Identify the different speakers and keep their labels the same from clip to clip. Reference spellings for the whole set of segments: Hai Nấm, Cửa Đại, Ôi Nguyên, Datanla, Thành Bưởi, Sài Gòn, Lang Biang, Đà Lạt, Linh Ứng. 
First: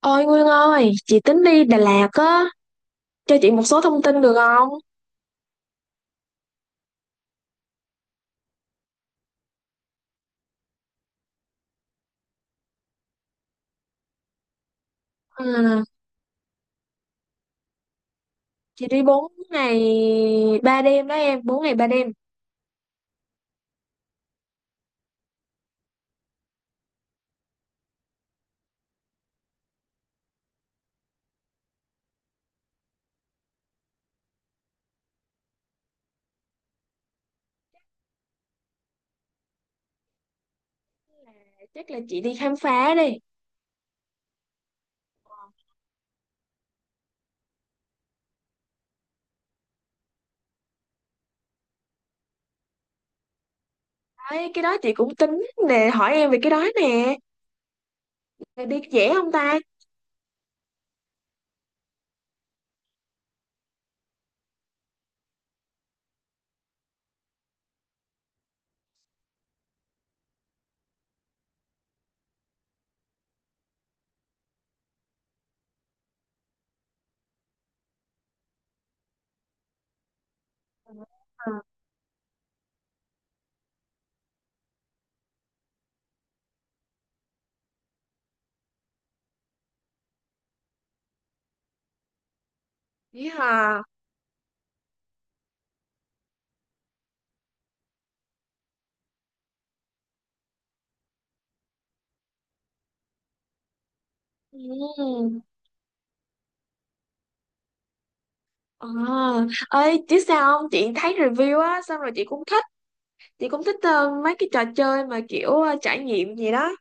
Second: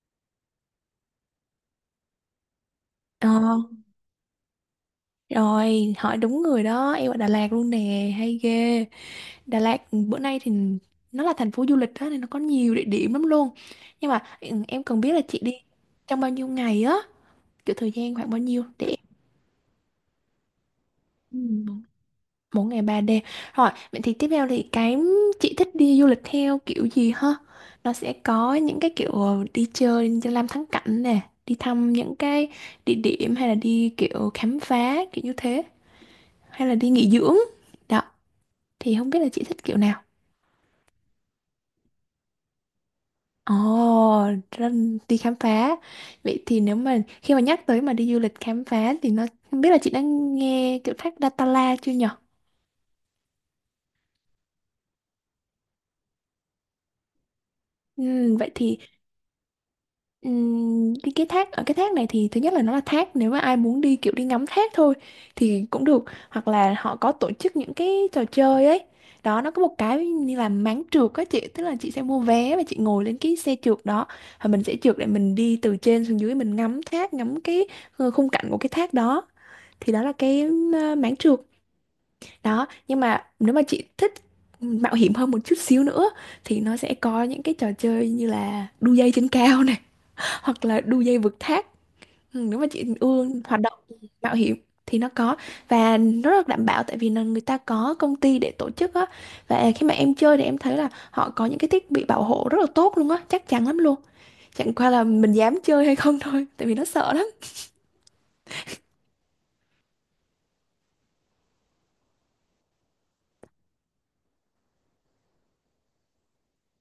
Speaker 1: Ôi Nguyên ơi, chị tính đi Đà Lạt á,
Speaker 2: Ờ,
Speaker 1: cho chị một số thông tin được không?
Speaker 2: Rồi hỏi đúng người đó, em ở Đà Lạt luôn nè, hay ghê. Đà Lạt bữa nay thì nó là thành phố du lịch đó, nên nó có nhiều địa điểm lắm luôn. Nhưng mà em cần biết là chị đi
Speaker 1: À,
Speaker 2: trong bao nhiêu ngày á, kiểu thời gian khoảng bao nhiêu
Speaker 1: chị
Speaker 2: để em.
Speaker 1: đi 4 ngày 3 đêm đó
Speaker 2: Ừ,
Speaker 1: em, 4 ngày
Speaker 2: bốn
Speaker 1: 3 đêm.
Speaker 2: bốn ngày 3 đêm rồi. Vậy thì tiếp theo thì cái chị thích đi du lịch theo kiểu gì ha? Nó sẽ có những cái kiểu đi chơi, đi làm thắng cảnh nè, đi thăm những cái địa điểm, hay là đi kiểu khám phá kiểu như thế, hay là đi nghỉ dưỡng đó. Thì không biết là chị thích kiểu nào?
Speaker 1: Chắc là chị đi khám phá đi.
Speaker 2: Ồ, đi khám phá. Vậy thì nếu mà khi mà nhắc tới mà đi du lịch khám phá thì nó, không biết là chị đã nghe kiểu thác Datanla chưa nhở?
Speaker 1: Đấy, cái đó chị cũng tính nè, hỏi em về cái đó nè.
Speaker 2: Ừ, vậy
Speaker 1: Là
Speaker 2: thì.
Speaker 1: đi dễ không ta?
Speaker 2: Cái thác, ở cái thác này thì thứ nhất là nó là thác, nếu mà ai muốn đi kiểu đi ngắm thác thôi thì cũng được, hoặc là họ có tổ chức những cái trò chơi ấy. Đó, nó có một cái như là máng trượt á chị, tức là chị sẽ mua vé và chị ngồi lên cái xe trượt đó, và mình sẽ trượt để mình đi từ trên xuống dưới, mình ngắm thác, ngắm cái khung cảnh của cái thác đó. Thì đó là cái máng trượt
Speaker 1: À,
Speaker 2: đó. Nhưng mà nếu mà chị thích mạo hiểm hơn một chút xíu nữa thì nó sẽ có những cái trò chơi như là đu dây trên cao, hoặc là đu dây vượt thác. Nếu mà chị ưa
Speaker 1: dễ
Speaker 2: hoạt động
Speaker 1: hả?
Speaker 2: mạo hiểm thì nó có, và nó rất đảm bảo tại vì là người ta có công ty để tổ chức á, và khi mà em chơi thì em thấy là họ có những cái thiết bị bảo hộ rất là tốt luôn á, chắc chắn lắm luôn. Chẳng qua là
Speaker 1: Ừ.
Speaker 2: mình dám chơi hay không thôi, tại vì nó sợ lắm.
Speaker 1: À, ơi chứ sao không, chị thấy review á xong rồi chị cũng thích mấy cái trò chơi mà kiểu trải nghiệm gì đó.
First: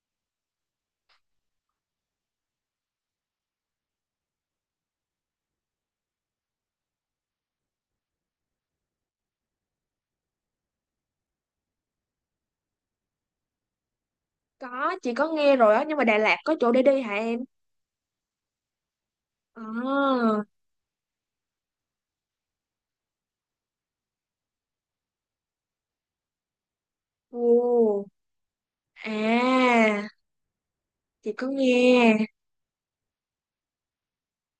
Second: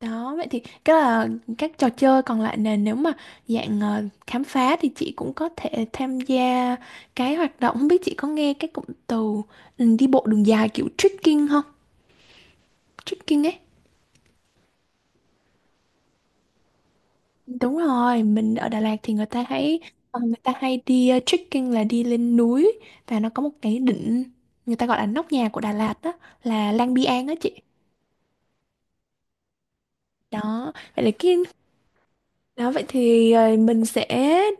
Speaker 2: Đó, vậy thì cái là các trò chơi còn lại nè, nếu mà dạng khám phá thì chị cũng có thể tham gia. Cái hoạt động, không biết chị có nghe cái cụm từ đi bộ đường dài kiểu trekking không, trekking ấy.
Speaker 1: Có chị có nghe rồi á, nhưng mà Đà Lạt có chỗ để đi hả em?
Speaker 2: Đúng rồi, mình ở Đà Lạt thì
Speaker 1: À,
Speaker 2: người ta hay đi trekking, là đi lên núi, và nó có một cái đỉnh người ta gọi là nóc nhà của Đà Lạt đó, là Lang Biang á chị.
Speaker 1: ồ, à,
Speaker 2: Đó, vậy là
Speaker 1: chị
Speaker 2: cái
Speaker 1: có nghe.
Speaker 2: đó, vậy thì mình sẽ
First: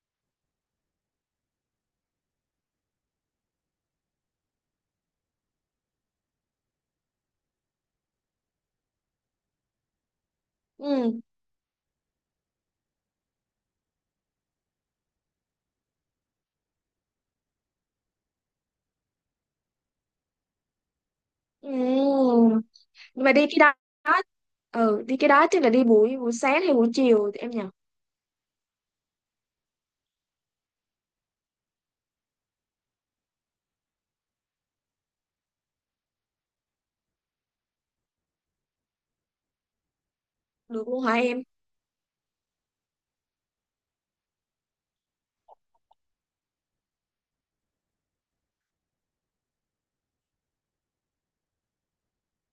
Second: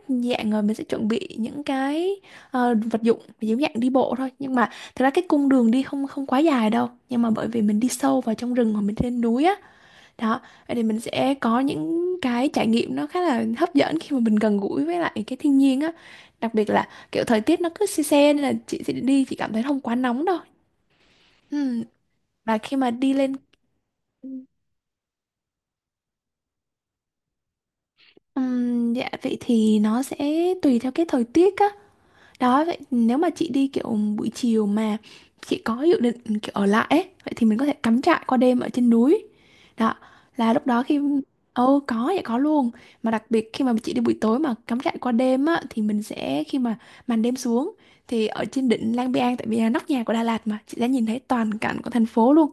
Speaker 2: dạng rồi, mình sẽ chuẩn bị những cái vật dụng giống dạng đi bộ thôi. Nhưng mà thực ra cái cung đường đi không không quá dài đâu, nhưng mà bởi vì mình đi sâu vào trong rừng hoặc mình lên núi á. Đó, vậy thì mình
Speaker 1: Ừ,
Speaker 2: sẽ có những cái trải nghiệm nó khá là hấp dẫn khi mà mình gần gũi với lại cái thiên nhiên á. Đặc biệt là kiểu thời tiết nó cứ se se, nên là chị sẽ đi chị cảm thấy không quá nóng đâu.
Speaker 1: ừ.
Speaker 2: Ừm, Và khi mà đi
Speaker 1: Nhưng mà
Speaker 2: lên.
Speaker 1: đi cái đó, ừ, đi cái đó chắc là đi buổi buổi sáng hay buổi chiều thì em nhỉ?
Speaker 2: Dạ, vậy thì nó sẽ tùy theo cái thời tiết á. Đó, vậy nếu mà chị đi kiểu buổi chiều mà chị có dự định kiểu ở lại ấy, vậy thì mình có thể cắm trại qua đêm ở trên núi. Đó, là lúc đó
Speaker 1: Được
Speaker 2: khi.
Speaker 1: luôn hả em?
Speaker 2: Ồ, có, vậy có luôn. Mà đặc biệt khi mà chị đi buổi tối mà cắm trại qua đêm á, thì mình sẽ, khi mà màn đêm xuống thì ở trên đỉnh Lang Biang, tại vì là nóc nhà của Đà Lạt mà, chị sẽ nhìn thấy toàn cảnh của thành phố luôn.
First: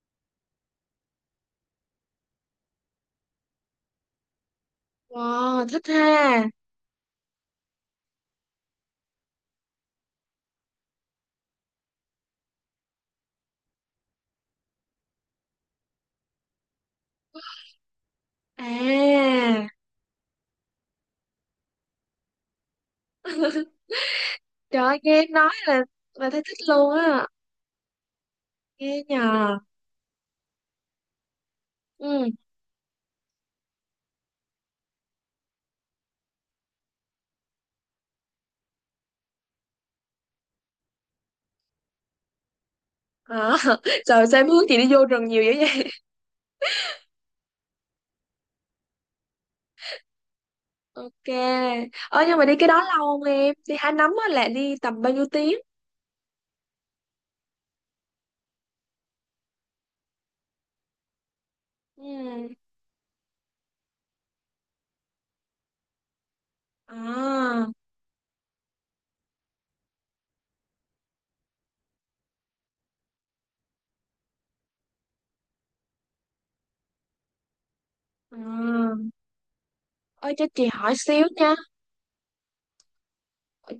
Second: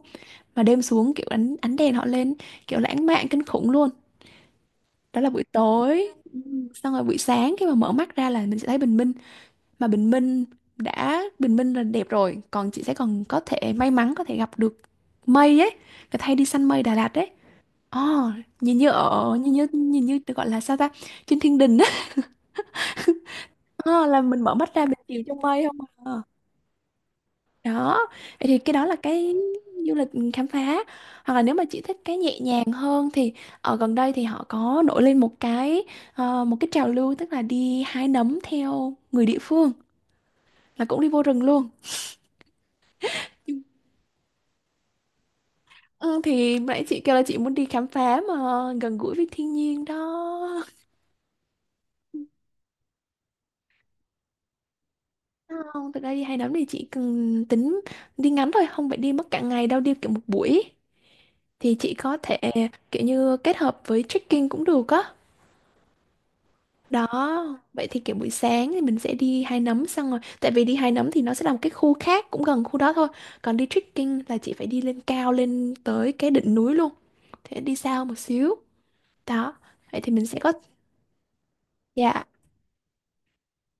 Speaker 2: Mà đêm xuống kiểu ánh đèn họ lên, kiểu lãng mạn kinh khủng luôn. Đó là buổi
Speaker 1: Wow, thích
Speaker 2: tối. Ừ,
Speaker 1: ha.
Speaker 2: Xong rồi buổi sáng khi mà mở mắt ra là mình sẽ thấy bình minh, mà bình minh, đã bình minh là đẹp rồi, còn chị sẽ còn có thể may mắn, có thể gặp được mây ấy, người ta đi săn mây Đà Lạt đấy. Ồ, nhìn như ở
Speaker 1: À,
Speaker 2: nhìn như được gọi là sao ta, trên thiên đình á. Ờ, là mình mở mắt
Speaker 1: trời
Speaker 2: ra mình
Speaker 1: ơi, nghe
Speaker 2: chiều
Speaker 1: em
Speaker 2: trong
Speaker 1: nói
Speaker 2: mây không. À,
Speaker 1: là thấy thích luôn á.
Speaker 2: đó, vậy thì cái đó là
Speaker 1: Nghe
Speaker 2: cái
Speaker 1: nhờ.
Speaker 2: du lịch khám phá, hoặc là nếu mà chị thích cái
Speaker 1: Ừ,
Speaker 2: nhẹ nhàng hơn thì ở gần đây thì họ có nổi lên một cái trào lưu, tức là đi hái nấm theo người địa phương, là cũng đi vô rừng luôn.
Speaker 1: à, trời, sao em hướng chị đi vô rừng nhiều dữ vậy?
Speaker 2: Ừ, thì nãy chị kêu là chị muốn đi khám phá mà gần gũi với thiên nhiên đó.
Speaker 1: Ok. Ờ, nhưng mà đi cái đó lâu không em? Đi hái nấm á là đi tầm bao nhiêu tiếng?
Speaker 2: Không, thực ra đi hay lắm, thì chị cần tính, đi ngắn thôi, không phải đi mất cả ngày đâu, đi kiểu một buổi. Thì chị có thể
Speaker 1: Ừ.
Speaker 2: kiểu như kết hợp với trekking cũng được á. Đó.
Speaker 1: À.
Speaker 2: Vậy thì kiểu buổi sáng thì mình sẽ đi Hai Nấm xong rồi. Tại vì đi Hai Nấm thì nó sẽ là một cái khu khác cũng gần khu đó thôi. Còn đi trekking là chị phải đi lên cao, lên tới cái đỉnh núi luôn. Thế đi xa một xíu.
Speaker 1: À,
Speaker 2: Đó, vậy thì mình
Speaker 1: ơi
Speaker 2: sẽ
Speaker 1: cho
Speaker 2: có...
Speaker 1: chị hỏi xíu nha,
Speaker 2: Dạ.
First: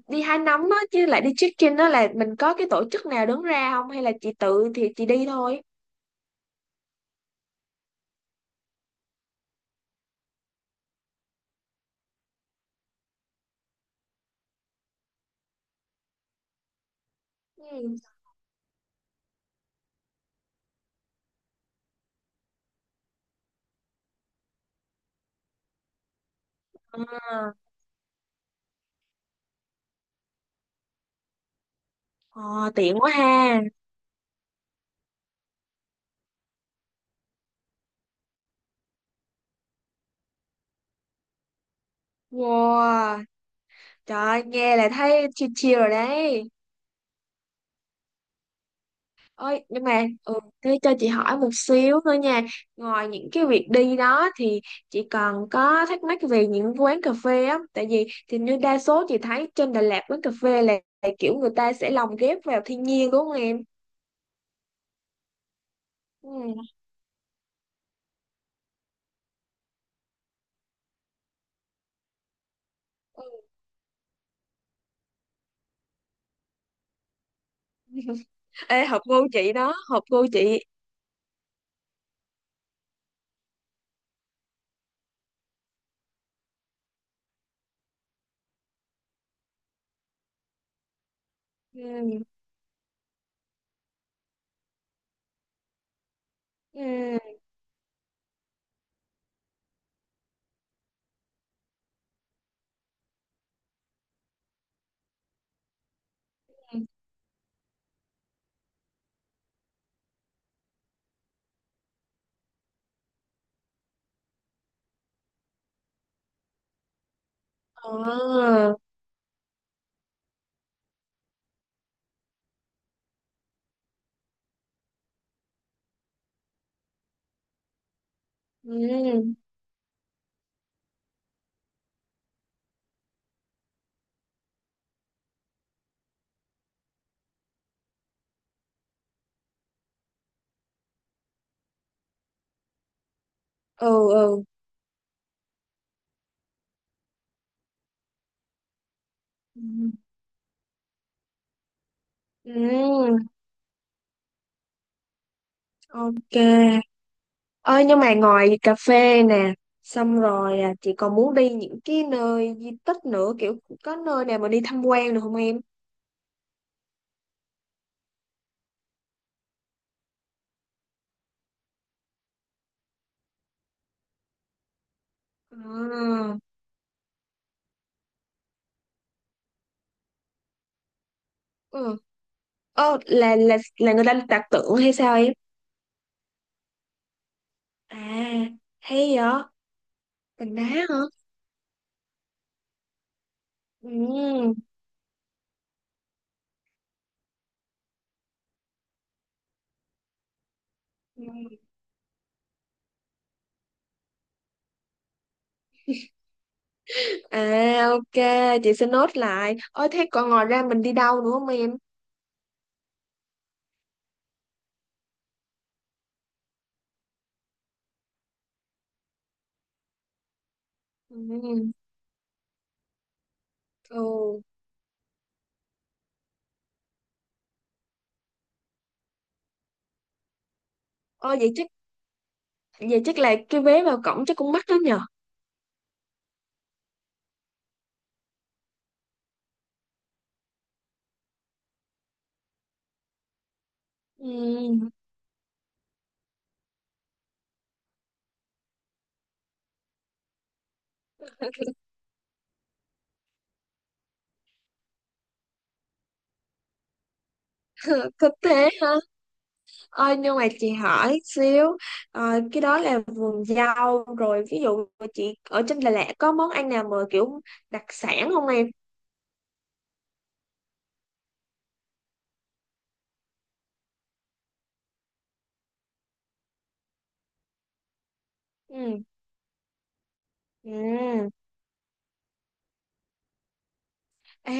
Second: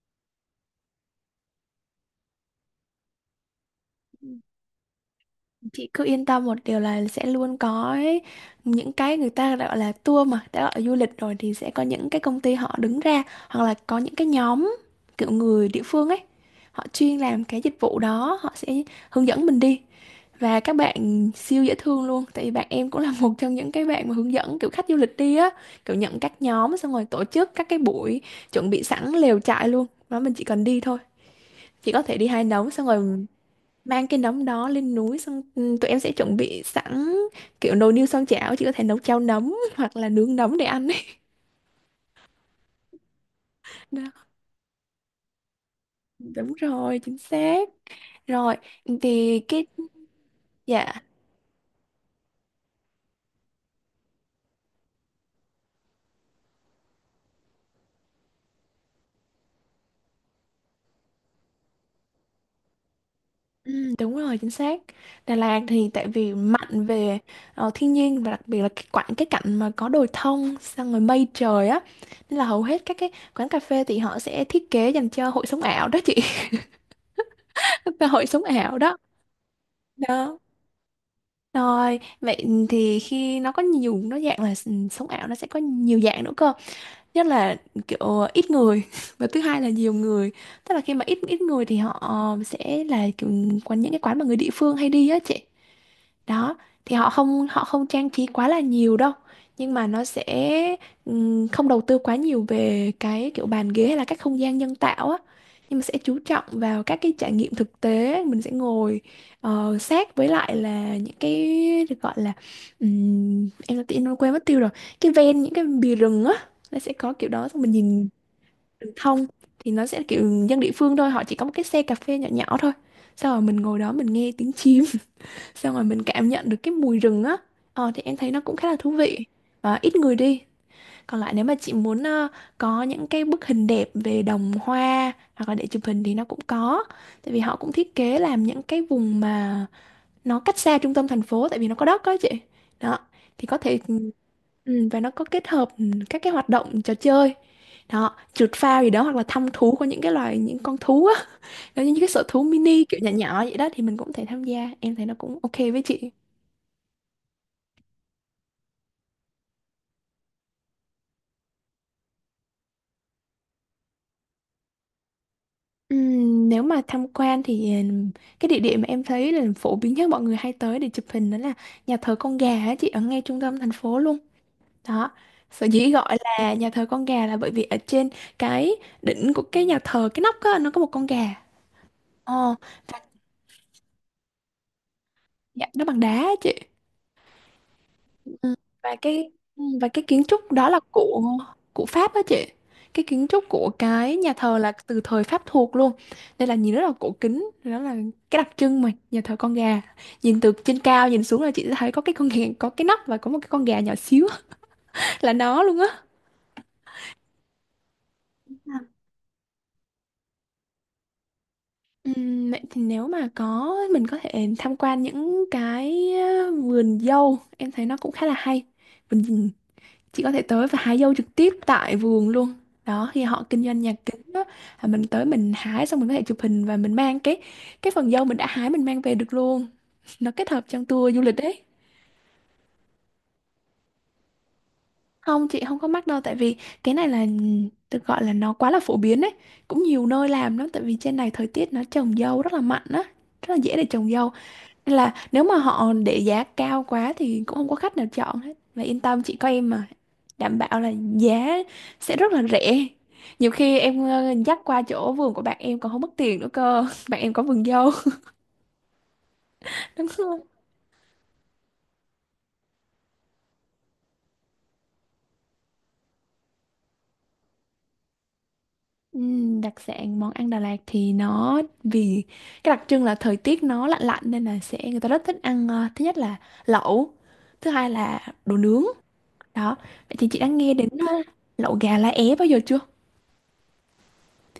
Speaker 1: đi hái nấm á chứ lại đi check-in đó là mình có cái tổ chức nào đứng ra không, hay là chị tự thì chị đi thôi?
Speaker 2: Chị cứ yên tâm một điều là sẽ luôn có ấy, những cái người ta gọi là tour mà, đã gọi là du lịch rồi thì sẽ có những cái công ty họ đứng ra, hoặc là có những cái nhóm kiểu người địa phương ấy, họ chuyên làm cái dịch
Speaker 1: Ừ.
Speaker 2: vụ đó, họ sẽ hướng dẫn mình đi. Và các bạn siêu dễ thương luôn, tại vì bạn em cũng là một trong những cái bạn mà hướng dẫn kiểu khách du lịch đi á, kiểu nhận các nhóm xong rồi
Speaker 1: À,
Speaker 2: tổ chức các cái buổi, chuẩn bị sẵn lều trại luôn đó, mình chỉ cần đi thôi. Chị có thể đi hai đống
Speaker 1: ờ,
Speaker 2: xong
Speaker 1: tiện
Speaker 2: rồi
Speaker 1: quá ha.
Speaker 2: mang cái nấm đó lên núi xong, tụi em sẽ chuẩn bị sẵn kiểu nồi niêu xoong chảo, chị có thể nấu cháo nấm hoặc là nướng nấm để ăn ấy.
Speaker 1: Wow, trời
Speaker 2: Đó,
Speaker 1: ơi, nghe là thấy chill chill rồi đấy.
Speaker 2: đúng rồi chính xác. Rồi thì
Speaker 1: Ơi
Speaker 2: cái,
Speaker 1: nhưng mà ừ, thế cho
Speaker 2: dạ
Speaker 1: chị hỏi một xíu nữa nha. Ngoài những cái việc đi đó thì chị còn có thắc mắc về những quán cà phê á, tại vì thì như đa số chị thấy trên Đà Lạt quán cà phê là kiểu người ta sẽ lồng ghép vào thiên nhiên, đúng không em?
Speaker 2: ừ, đúng rồi chính xác. Đà Lạt thì tại
Speaker 1: Ừ.
Speaker 2: vì mạnh về thiên nhiên, và đặc biệt là cái cái cạnh mà có đồi thông xong rồi mây trời á, nên là hầu hết các cái quán
Speaker 1: Ừ.
Speaker 2: cà phê thì họ sẽ thiết kế dành cho hội sống ảo đó chị. Và hội sống ảo
Speaker 1: Ê,
Speaker 2: đó
Speaker 1: hợp gu chị đó, hợp gu
Speaker 2: đó.
Speaker 1: chị.
Speaker 2: Rồi, vậy thì khi nó có nhiều, nó dạng là sống ảo, nó sẽ có nhiều dạng nữa cơ. Nhất là kiểu ít người và thứ hai là nhiều người. Tức là khi mà ít ít người thì
Speaker 1: Ừ.
Speaker 2: họ sẽ là kiểu những cái quán mà người địa phương hay đi á chị. Đó, thì họ
Speaker 1: Ừ.
Speaker 2: không họ không trang trí quá là nhiều đâu, nhưng mà nó sẽ không đầu tư quá nhiều về cái kiểu bàn ghế hay là các không gian nhân tạo á, nhưng mà sẽ chú trọng vào các cái trải nghiệm thực tế. Mình sẽ ngồi sát với lại là những cái được gọi là em đã tin quên mất tiêu rồi, cái ven những cái bìa rừng á, nó sẽ có kiểu đó, xong mình nhìn
Speaker 1: Ờ.
Speaker 2: rừng thông. Thì nó sẽ kiểu dân địa phương thôi, họ chỉ có một cái xe cà phê nhỏ nhỏ thôi, sau rồi mình ngồi đó, mình nghe tiếng chim, xong rồi mình cảm nhận được cái mùi rừng á. Thì em thấy nó cũng khá là thú vị
Speaker 1: Ừ.
Speaker 2: và ít người đi. Còn lại nếu mà chị muốn có những cái bức hình đẹp về đồng hoa hoặc là để chụp hình thì nó cũng có, tại vì họ cũng thiết kế làm những cái vùng mà nó cách xa trung tâm thành phố, tại vì nó có đất đó chị. Đó, thì có thể
Speaker 1: Ừ. Ừ.
Speaker 2: và nó có kết hợp các cái hoạt động trò chơi đó, trượt phao gì đó, hoặc là thăm
Speaker 1: Ừ.
Speaker 2: thú của những cái loài những con thú á. Nó như những cái sở thú mini kiểu nhỏ
Speaker 1: Ừ.
Speaker 2: nhỏ vậy đó, thì mình cũng có thể tham gia, em thấy nó cũng ok với chị.
Speaker 1: Ok. Ơi nhưng mà ngoài cà phê nè, xong rồi à, chị còn muốn đi những cái nơi di tích nữa, kiểu có nơi nào mà đi tham quan được không em?
Speaker 2: Nếu mà tham quan thì cái địa điểm mà em thấy là phổ biến nhất mọi người hay tới để chụp hình đó là nhà thờ con gà á chị, ở ngay trung tâm thành phố luôn. Đó, sở dĩ gọi
Speaker 1: À.
Speaker 2: là nhà thờ con gà là bởi vì ở trên cái đỉnh của cái nhà thờ cái nóc á, nó có một con gà.
Speaker 1: Ừ.
Speaker 2: Ờ
Speaker 1: Ờ,
Speaker 2: và
Speaker 1: là người ta đặt tượng hay sao em?
Speaker 2: Dạ, nó bằng đá á chị.
Speaker 1: À,
Speaker 2: Ừ. và
Speaker 1: hay
Speaker 2: cái
Speaker 1: vậy?
Speaker 2: và cái kiến trúc
Speaker 1: Cành đá
Speaker 2: đó
Speaker 1: hả?
Speaker 2: là của Pháp đó chị. Cái kiến trúc của cái nhà thờ là từ thời Pháp thuộc luôn, nên là nhìn rất là cổ kính. Đó là cái đặc trưng mà nhà thờ con gà, nhìn từ trên cao nhìn
Speaker 1: Ừ.
Speaker 2: xuống là chị sẽ thấy có cái con gà, có cái nóc và có một cái con gà nhỏ xíu là nó luôn á.
Speaker 1: À ok, chị sẽ nốt lại. Ôi thế còn ngoài ra mình đi đâu nữa không em?
Speaker 2: Vậy thì nếu mà có, mình có thể tham quan những cái vườn dâu, em thấy nó cũng khá là hay. Vườn, chị có thể tới và hái dâu trực tiếp
Speaker 1: Ừ.
Speaker 2: tại vườn luôn đó, khi họ kinh doanh nhà kính
Speaker 1: Ừ.
Speaker 2: đó, là mình tới mình hái xong mình có thể chụp hình và mình mang cái phần dâu mình đã hái mình mang về được luôn, nó kết hợp trong tour du lịch
Speaker 1: Ôi
Speaker 2: đấy.
Speaker 1: vậy chắc là cái vé vào cổng chắc cũng mắc lắm nhờ.
Speaker 2: Không chị, không có mắc đâu, tại vì cái này là được gọi là nó quá là phổ biến đấy, cũng nhiều nơi làm lắm tại vì trên này thời tiết nó trồng dâu rất là mạnh á, rất là dễ để trồng dâu.
Speaker 1: Ừ.
Speaker 2: Nên là nếu mà họ để giá cao quá thì cũng không có khách nào chọn hết. Và yên tâm, chị có em mà. Đảm bảo là giá sẽ rất là rẻ. Nhiều khi em dắt qua chỗ vườn của bạn em còn không mất tiền nữa cơ. Bạn em có vườn dâu.
Speaker 1: Có thế hả?
Speaker 2: Đúng
Speaker 1: Ôi nhưng
Speaker 2: không?
Speaker 1: mà chị hỏi xíu, ờ, cái đó là vườn rau rồi, ví dụ chị ở trên Đà Lạt có món ăn nào mà kiểu đặc sản không em?
Speaker 2: Đặc sản món ăn Đà Lạt thì nó vì cái đặc trưng là thời tiết nó lạnh lạnh nên là sẽ người ta rất thích ăn, thứ nhất là lẩu, thứ hai là đồ nướng.
Speaker 1: Ừ.
Speaker 2: Đó. Vậy thì chị đã nghe đến
Speaker 1: Ừ.
Speaker 2: lẩu gà lá é bao giờ chưa?
Speaker 1: À,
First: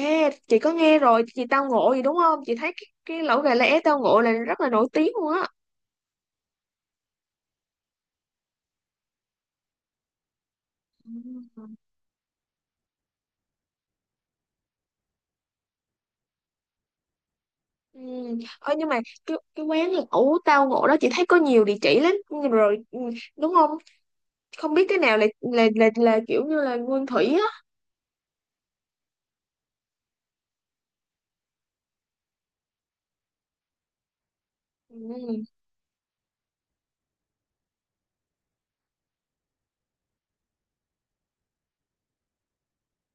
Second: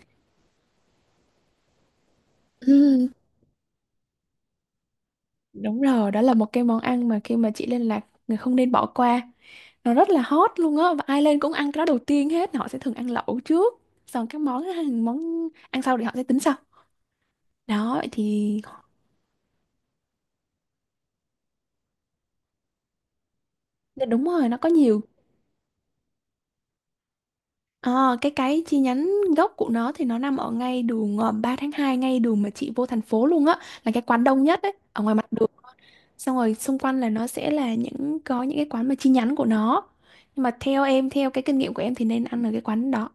Speaker 1: chị có nghe rồi, chị tao ngộ gì đúng không? Chị thấy cái,
Speaker 2: Ừm,
Speaker 1: cái lẩu gà lá é tao ngộ là rất là nổi tiếng luôn á.
Speaker 2: Đúng rồi, đó là một cái món ăn mà khi mà chị lên Lạc người không nên bỏ qua. Nó rất là hot luôn á, và ai lên cũng ăn
Speaker 1: Ừ.
Speaker 2: cái đó đầu tiên hết, họ sẽ thường ăn lẩu trước, xong các món món ăn sau thì họ sẽ tính sau.
Speaker 1: Ừ.
Speaker 2: Đó thì
Speaker 1: Ơ nhưng mà cái quán lẩu tao ngộ đó chị thấy có nhiều địa chỉ lắm rồi, ừ, đúng không?
Speaker 2: dạ đúng rồi, nó có
Speaker 1: Không biết cái
Speaker 2: nhiều.
Speaker 1: nào là là, là kiểu như là nguyên thủy á.
Speaker 2: Ờ, cái chi nhánh gốc của nó thì nó nằm ở ngay đường 3/2, ngay đường mà chị vô thành phố luôn á, là cái quán đông nhất ấy, ở ngoài mặt
Speaker 1: Ừ.
Speaker 2: đường. Xong rồi xung quanh là nó sẽ là có những cái quán mà chi nhánh của nó. Nhưng mà theo em, theo cái kinh nghiệm của em thì nên ăn ở cái quán đó.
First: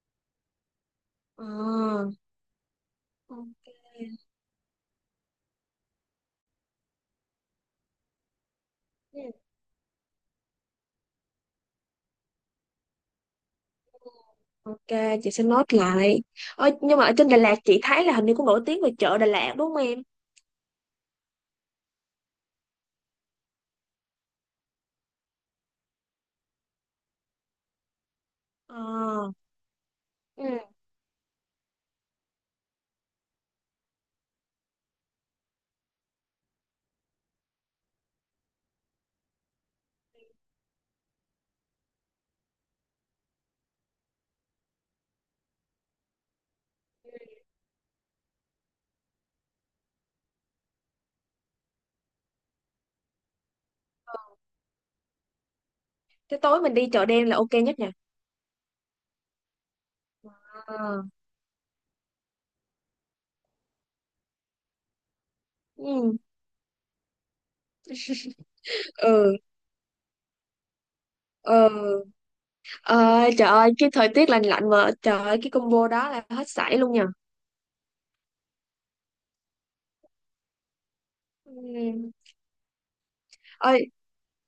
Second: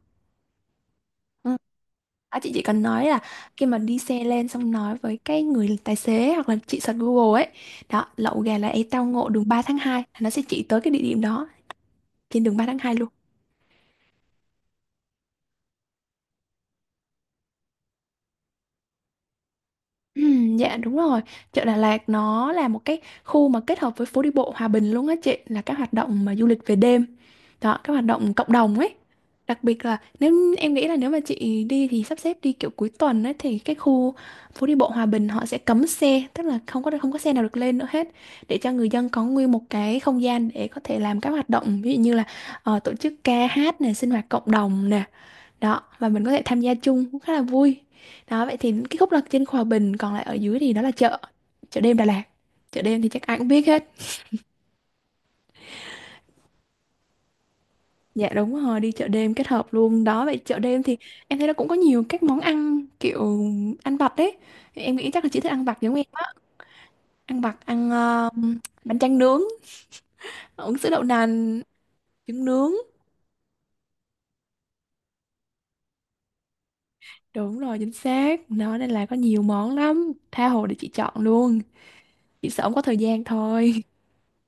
Speaker 2: Ừ.
Speaker 1: À,
Speaker 2: À, chị chỉ cần nói là khi
Speaker 1: ok.
Speaker 2: mà đi xe lên xong nói với cái người tài xế hoặc là chị search Google ấy, đó lậu gà là ấy tao
Speaker 1: Ừ,
Speaker 2: ngộ đường 3/2, là nó sẽ chỉ tới cái địa điểm đó, trên đường 3/2 luôn.
Speaker 1: ok, chị sẽ note lại. Ơ nhưng mà ở trên Đà Lạt chị thấy là hình như cũng nổi tiếng về chợ Đà Lạt, đúng không em?
Speaker 2: Dạ đúng rồi, chợ Đà Lạt nó là một cái khu mà kết hợp với phố đi bộ Hòa Bình luôn á chị, là các hoạt động mà du lịch về đêm. Đó, các hoạt động cộng đồng
Speaker 1: Ờ,
Speaker 2: ấy. Đặc biệt là nếu em
Speaker 1: ừ.
Speaker 2: nghĩ là nếu mà chị đi thì sắp xếp đi kiểu cuối tuần ấy, thì cái khu phố đi bộ Hòa Bình họ sẽ cấm xe, tức là không có xe nào được lên nữa hết, để cho người dân có nguyên một cái không gian để có thể làm các hoạt động, ví dụ như là tổ chức ca hát này, sinh hoạt cộng đồng nè. Đó, và mình có thể tham gia chung cũng khá là vui. Đó, vậy thì cái khúc là trên Hòa Bình, còn lại ở dưới thì đó là chợ, chợ đêm Đà Lạt. Chợ đêm thì chắc ai cũng biết hết.
Speaker 1: Thế tối mình đi chợ đen là ok nhất nha.
Speaker 2: Dạ đúng rồi, đi chợ đêm kết hợp luôn đó. Vậy chợ
Speaker 1: À,
Speaker 2: đêm thì em thấy nó cũng có nhiều các món ăn kiểu ăn vặt đấy. Thì em nghĩ chắc là chị thích ăn vặt giống em
Speaker 1: ừ.
Speaker 2: á. Ăn vặt, ăn bánh tráng
Speaker 1: Ừ.
Speaker 2: nướng, uống sữa đậu nành,
Speaker 1: Ừ.
Speaker 2: trứng nướng.
Speaker 1: Ờ, trời ơi, cái thời tiết lạnh lạnh mà trời ơi cái combo đó là hết sảy luôn nha.
Speaker 2: Đúng rồi, chính xác. Nó nên là có nhiều món lắm. Tha hồ để chị chọn luôn.
Speaker 1: Ừ.
Speaker 2: Chị sợ không có thời gian thôi.
Speaker 1: Ơi,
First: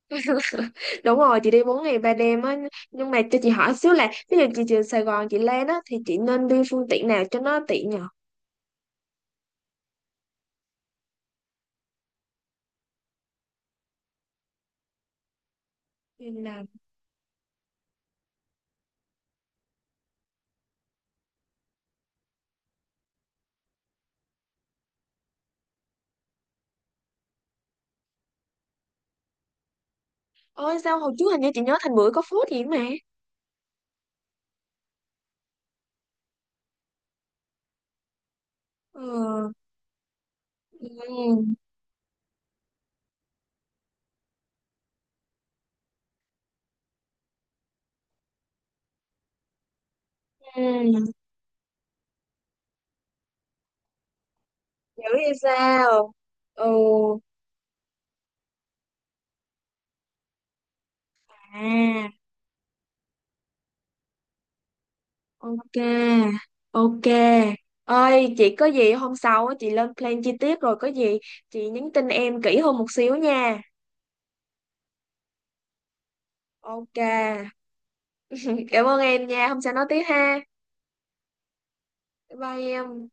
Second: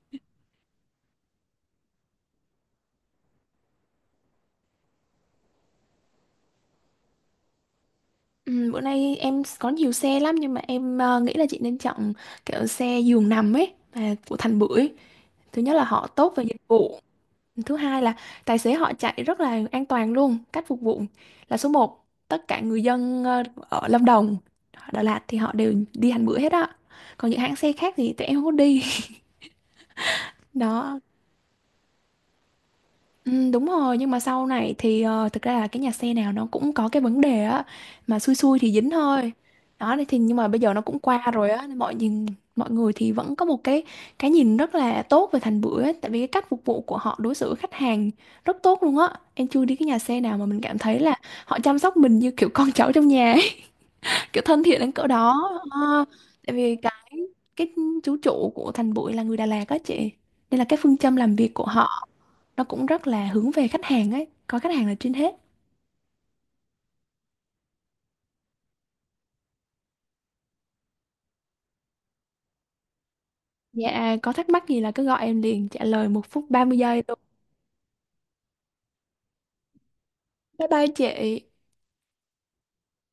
Speaker 1: đúng rồi, chị đi 4 ngày 3 đêm á, nhưng mà cho chị hỏi xíu là ví dụ chị từ Sài Gòn chị lên á thì chị nên đi phương tiện nào cho nó tiện nhở?
Speaker 2: Ừ, bữa nay em có nhiều xe lắm nhưng mà em nghĩ là chị nên chọn kiểu xe giường nằm ấy, và của Thành Bưởi. Thứ nhất là họ tốt
Speaker 1: Phương
Speaker 2: về dịch
Speaker 1: nào?
Speaker 2: vụ. Thứ hai là tài xế họ chạy rất là an toàn luôn, cách phục vụ là số một. Tất cả người dân ở Lâm Đồng, Đà Lạt thì họ đều đi hành bữa hết á. Còn những hãng xe khác thì tụi em không có đi.
Speaker 1: Ôi sao
Speaker 2: Đó,
Speaker 1: hồi trước hình như chị nhớ Thành Bưởi có phốt gì mà.
Speaker 2: ừ, đúng rồi nhưng mà sau này thì thực ra là cái nhà xe nào nó cũng có cái vấn đề á, mà xui xui thì dính thôi
Speaker 1: Ừ.
Speaker 2: đó thì. Nhưng mà bây giờ nó cũng qua
Speaker 1: Ừ.
Speaker 2: rồi á nên mọi nhìn, mọi người thì vẫn có một cái nhìn rất là tốt về Thành Bưởi ấy, tại vì cái cách phục vụ của họ đối xử với khách hàng rất tốt luôn á, em chưa đi cái nhà xe nào mà mình cảm thấy là
Speaker 1: Ừ.
Speaker 2: họ chăm sóc mình như kiểu con cháu trong nhà ấy. Kiểu thân thiện đến
Speaker 1: Dữ
Speaker 2: cỡ
Speaker 1: vậy
Speaker 2: đó. Ờ,
Speaker 1: sao?
Speaker 2: tại
Speaker 1: Ừ.
Speaker 2: vì cái chú chủ của Thành Bưởi là người Đà Lạt á chị, nên là cái phương châm làm việc của họ
Speaker 1: À.
Speaker 2: nó cũng rất là hướng về khách hàng ấy, có khách hàng là trên hết.
Speaker 1: Ok. Ok. Ơi chị có gì hôm sau á chị lên plan chi tiết rồi có gì chị nhắn tin em kỹ hơn một xíu nha.
Speaker 2: Dạ có thắc mắc gì là cứ gọi em liền, trả lời một phút 30
Speaker 1: Ok.
Speaker 2: giây luôn.
Speaker 1: Cảm ơn em nha, hôm sau nói tiếp ha.
Speaker 2: Bye bye chị.
Speaker 1: Bye bye em.